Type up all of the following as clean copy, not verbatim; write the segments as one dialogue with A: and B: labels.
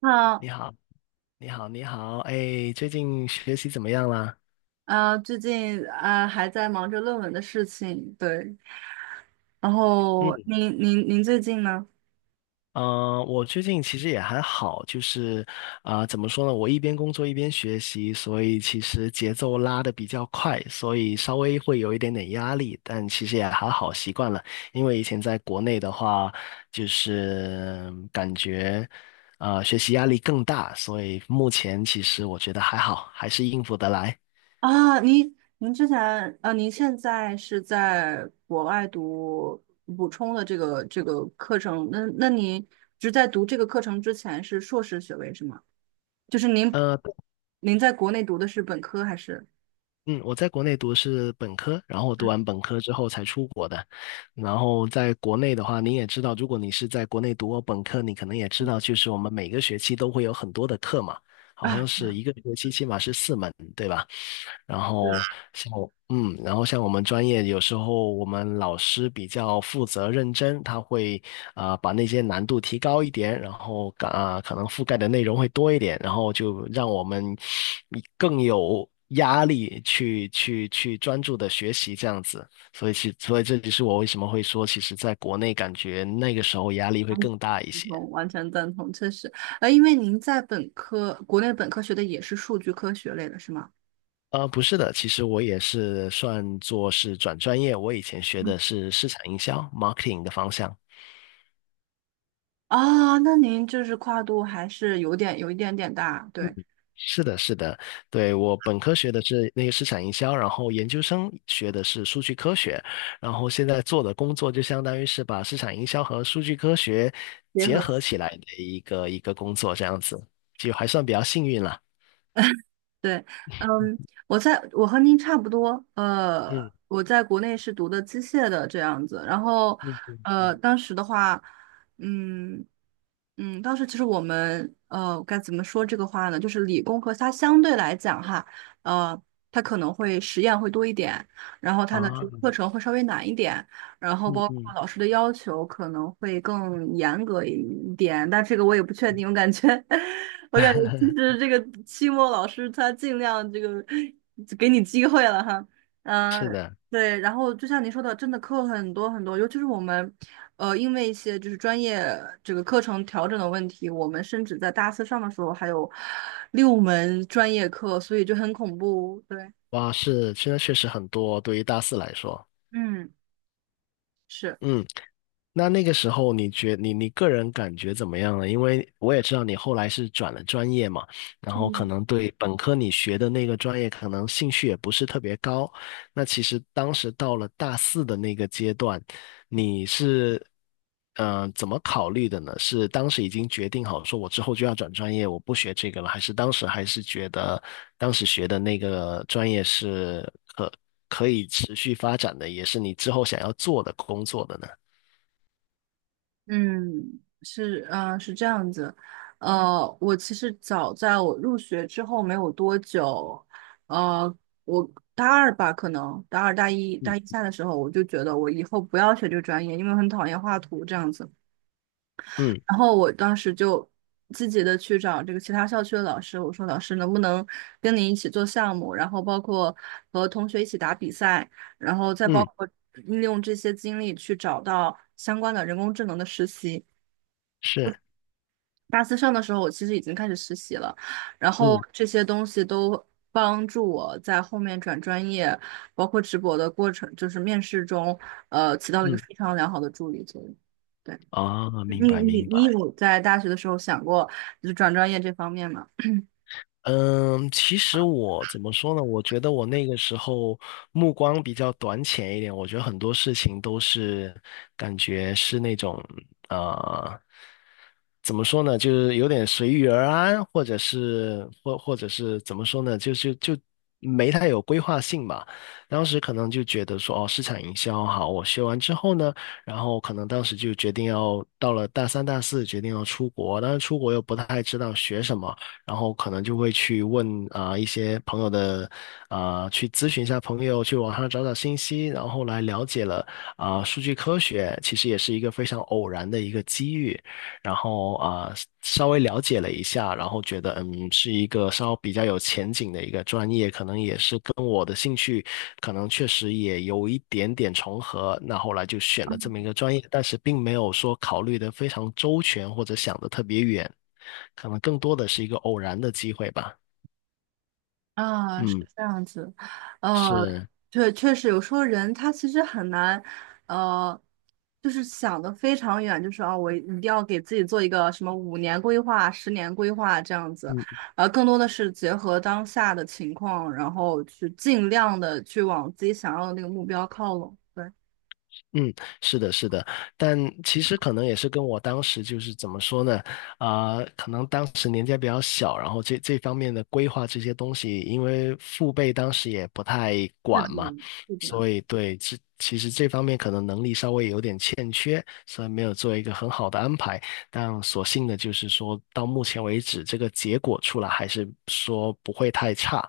A: 那
B: 你好，你好，你好，哎，最近学习怎么样啦？
A: 最近还在忙着论文的事情，对。然
B: 嗯，
A: 后您最近呢？
B: 我最近其实也还好，就是怎么说呢？我一边工作一边学习，所以其实节奏拉得比较快，所以稍微会有一点点压力，但其实也还好，习惯了。因为以前在国内的话，就是感觉学习压力更大，所以目前其实我觉得还好，还是应付得来。
A: 啊，您之前您现在是在国外读补充的这个课程，那您只在读这个课程之前是硕士学位是吗？就是您
B: 呃。
A: 您在国内读的是本科还是？
B: 嗯，我在国内读的是本科，然后我读完本科之后才出国的。然后在国内的话，你也知道，如果你是在国内读过本科，你可能也知道，就是我们每个学期都会有很多的课嘛，好像
A: 啊，
B: 是
A: 赞
B: 一个学期起码是4门，对吧？然后像我，嗯，然后像我们专业，有时候我们老师比较负责认真，他会把那些难度提高一点，然后可能覆盖的内容会多一点，然后就让我们更有压力去专注的学习这样子。所以这就是我为什么会说，其实在国内感觉那个时候压力会更大一些。
A: 同，完全赞同，确实，因为您在本科国内本科学的也是数据科学类的是吗？
B: 不是的，其实我也是算作是转专业，我以前学的是市场营销 marketing 的方向。
A: 啊，那您就是跨度还是有一点点大，对。
B: 是的，是的，对，我本科学的是那个市场营销，然后研究生学的是数据科学，然后现在做的工作就相当于是把市场营销和数据科学
A: 结
B: 结
A: 合。
B: 合起来的一个工作，这样子，就还算比较幸运了。
A: 对，嗯，我和您差不多，
B: 嗯
A: 我在国内是读的机械的这样子，然后，
B: 嗯嗯嗯
A: 当时的话，嗯当时其实我们该怎么说这个话呢？就是理工科它相对来讲哈，呃，它可能会实验会多一点，然后它的
B: 啊，
A: 这个课程会稍微难一点，然后
B: 嗯
A: 包括
B: 嗯，
A: 老师的要求可能会更严格一点，但这个我也不确定。我感觉，我感觉其 实这个期末老师他尽量这个给你机会了哈，
B: 是
A: 嗯、
B: 的，
A: 对。然后就像您说的，真的课很多很多，尤其是我们，因为一些就是专业这个课程调整的问题，我们甚至在大四上的时候还有六门专业课，所以就很恐怖。对，
B: 哇，是，现在确实很多，对于大四来说，
A: 嗯，是。
B: 嗯。那个时候你个人感觉怎么样呢？因为我也知道你后来是转了专业嘛，然后可
A: 嗯，
B: 能对本科你学的那个专业可能兴趣也不是特别高。那其实当时到了大四的那个阶段，你是怎么考虑的呢？是当时已经决定好说我之后就要转专业，我不学这个了，还是当时还是觉得当时学的那个专业是可以持续发展的，也是你之后想要做的工作的呢？嗯
A: 嗯，是，是这样子，我其实早在我入学之后没有多久，呃，我大二吧，可能大二、大一、大一下的时候，我就觉得我以后不要学这个专业，因为我很讨厌画图这样子。
B: 嗯
A: 然后我当时就积极的去找这个其他校区的老师，我说老师能不能跟你一起做项目，然后包括和同学一起打比赛，然后再包
B: 嗯，
A: 括利用这些经历去找到相关的人工智能的实习。
B: 是，
A: 大四上的时候，我其实已经开始实习了，然后
B: 嗯
A: 这些东西都帮助我在后面转专业，包括直博的过程，就是面试中，起到了一个
B: 嗯，
A: 非常良好的助力作用。对，
B: 哦，明
A: 你
B: 白
A: 你
B: 明
A: 你
B: 白。
A: 有在大学的时候想过就是转专业这方面吗？
B: 嗯，其实我怎么说呢？我觉得我那个时候目光比较短浅一点，我觉得很多事情都是感觉是那种呃，怎么说呢？就是有点随遇而安，或者是怎么说呢？就是没太有规划性吧。当时可能就觉得说，哦，市场营销好，我学完之后呢，然后可能当时就决定要到了大三、大四，决定要出国，但是出国又不太知道学什么。然后可能就会去问一些朋友的去咨询一下朋友，去网上找找信息，然后后来了解了数据科学其实也是一个非常偶然的一个机遇，然后稍微了解了一下，然后觉得是一个稍比较有前景的一个专业，可能也是跟我的兴趣可能确实也有一点点重合，那后来就选了这么一个专业，但是并没有说考虑的非常周全或者想的特别远。可能更多的是一个偶然的机会吧。
A: 啊，是
B: 嗯，
A: 这样子，呃，
B: 是，
A: 确实有时候人他其实很难，呃，就是想的非常远，就是啊，我一定要给自己做一个什么五年规划、十年规划这样子，
B: 嗯，
A: 更多的是结合当下的情况，然后去尽量的去往自己想要的那个目标靠拢。对，
B: 嗯，是的，是的，但其实可能也是跟我当时就是怎么说呢，可能当时年纪还比较小，然后这方面的规划这些东西，因为父辈当时也不太
A: 是
B: 管嘛，
A: 的，是的，
B: 所以对，其实这方面可能能力稍微有点欠缺，所以没有做一个很好的安排。但所幸的就是说到目前为止，这个结果出来还是说不会太差，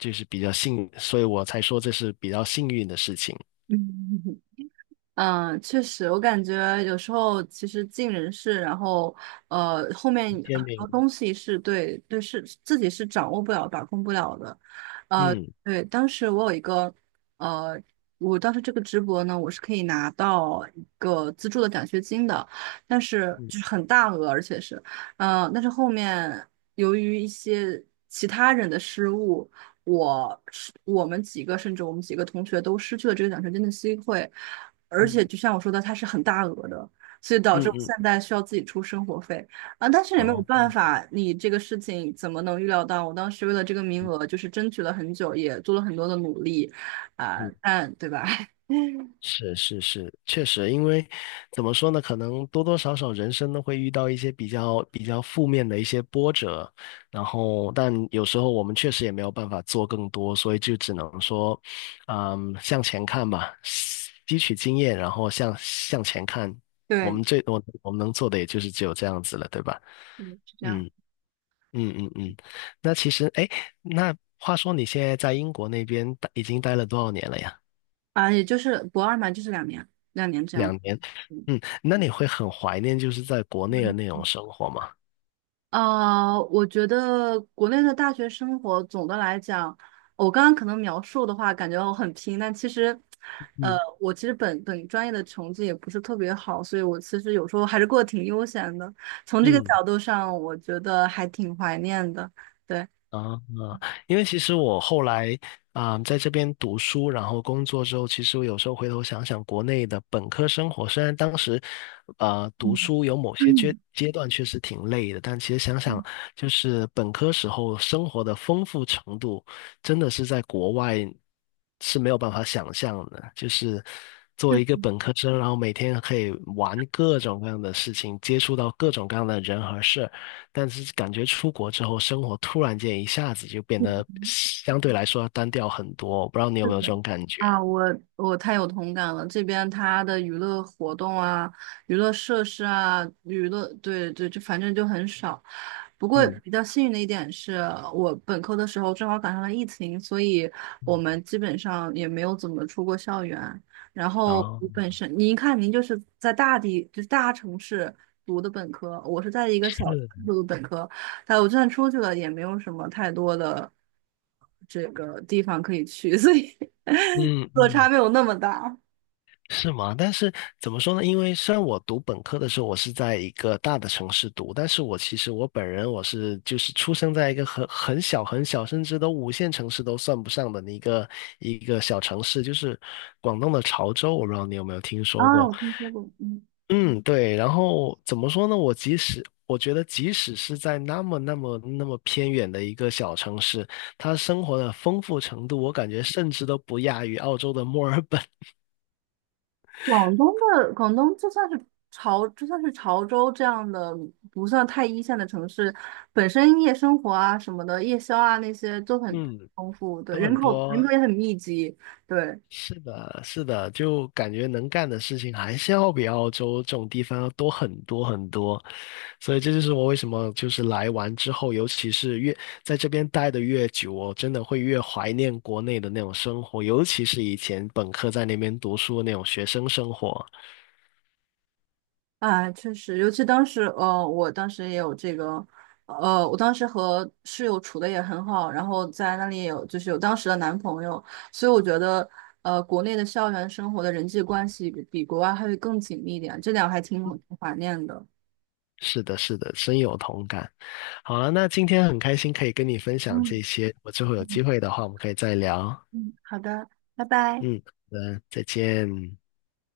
B: 就是比较幸，所以我才说这是比较幸运的事情。
A: 嗯。嗯，确实，我感觉有时候其实尽人事，然后后面
B: 天
A: 很
B: 明。
A: 多东西是，对对，是自己是掌握不了、把控不了的。呃，
B: 嗯。
A: 对，当时我有一个呃，我当时这个直博呢，我是可以拿到一个资助的奖学金的，但是就是
B: 嗯
A: 很大额，而且是呃，但是后面由于一些其他人的失误。我我们几个，甚至我们几个同学都失去了这个奖学金的机会，而且
B: 嗯
A: 就像我说的，它是很大额的，所以导
B: 嗯
A: 致我
B: 嗯，
A: 现在需要自己出生活费啊。但是也没有
B: 哦，
A: 办法，你这个事情怎么能预料到？我当时为了这个名
B: 嗯
A: 额，就是争取了很久，也做了很多的努力啊，
B: 嗯，
A: 但对吧？嗯
B: 是是是，确实，因为怎么说呢，可能多多少少人生都会遇到一些比较负面的一些波折，然后但有时候我们确实也没有办法做更多，所以就只能说，向前看吧，吸取经验，然后向前看，我
A: 对，
B: 们最多我们能做的也就是只有这样子了，对吧？
A: 嗯，是这样
B: 嗯。嗯嗯嗯，那其实，哎，那话说你现在在英国那边已经待了多少年了呀？
A: 啊，也就是博二嘛，就是两年，两年这样。
B: 2年。
A: 嗯
B: 那你会很怀念就是在国内的那种生活吗？
A: 我觉得国内的大学生活总的来讲，我刚刚可能描述的话，感觉我很拼，但其实，
B: 嗯
A: 我其实本专业的成绩也不是特别好，所以我其实有时候还是过得挺悠闲的。从这个
B: 嗯。
A: 角度上，我觉得还挺怀念的。对，
B: 啊，因为其实我后来在这边读书，然后工作之后，其实我有时候回头想想，国内的本科生活，虽然当时读
A: 嗯，
B: 书有某些阶段确实挺累的，但其实想
A: 嗯，
B: 想，就是本科时候生活的丰富程度，真的是在国外是没有办法想象的。就是作为一个本科生，然后每天可以玩各种各样的事情，接触到各种各样的人和事儿，但是感觉出国之后，生活突然间一下子就变得相对来说要单调很多。我不知道你有
A: 是
B: 没有这
A: 的。
B: 种感觉？
A: 啊，我太有同感了。这边它的娱乐活动啊、娱乐设施啊、娱乐，对对，就反正就很少。不过
B: 嗯，
A: 比较幸运的一点是，我本科的时候正好赶上了疫情，所以我们基本上也没有怎么出过校园。然后
B: 哦，
A: 我本身，您看，您就是在大地，就是大城市读的本科，我是在一个小城市
B: 是，
A: 读的本科，哎，我就算出去了，也没有什么太多的这个地方可以去，所以
B: 嗯
A: 落差
B: 嗯，
A: 没有那么大。
B: 是吗？但是怎么说呢？因为虽然我读本科的时候，我是在一个大的城市读，但是我其实我本人我是就是出生在一个很小很小，甚至都五线城市都算不上的一个小城市，就是广东的潮州。我不知道你有没有听说
A: 啊，
B: 过。
A: 我听说过，嗯，
B: 嗯，对，然后怎么说呢？我觉得，即使是在那么那么那么偏远的一个小城市，它生活的丰富程度，我感觉甚至都不亚于澳洲的墨尔本。
A: 广东广东就算是潮州这样的不算太一线的城市，本身夜生活啊什么的，夜宵啊那些都很
B: 嗯，
A: 丰富，对，
B: 都
A: 人
B: 很
A: 口人
B: 多
A: 口也很密集，对，
B: 是的，是的，就感觉能干的事情还是要比澳洲这种地方要多很多很多，所以这就是我为什么就是来完之后，尤其是越在这边待的越久哦，我真的会越怀念国内的那种生活，尤其是以前本科在那边读书的那种学生生活。
A: 啊，确实，尤其当时，我当时也有这个，我当时和室友处的也很好，然后在那里也有就是有当时的男朋友，所以我觉得，国内的校园生活的人际关系比国外还会更紧密一点，这点我还挺怀念的。
B: 是的，是的，深有同感。好了，那今天很开心可以跟你分享
A: 嗯
B: 这些，我之后有机
A: 嗯，
B: 会的话，我们可以再聊。
A: 嗯好的，拜拜。
B: 嗯，好的，再见。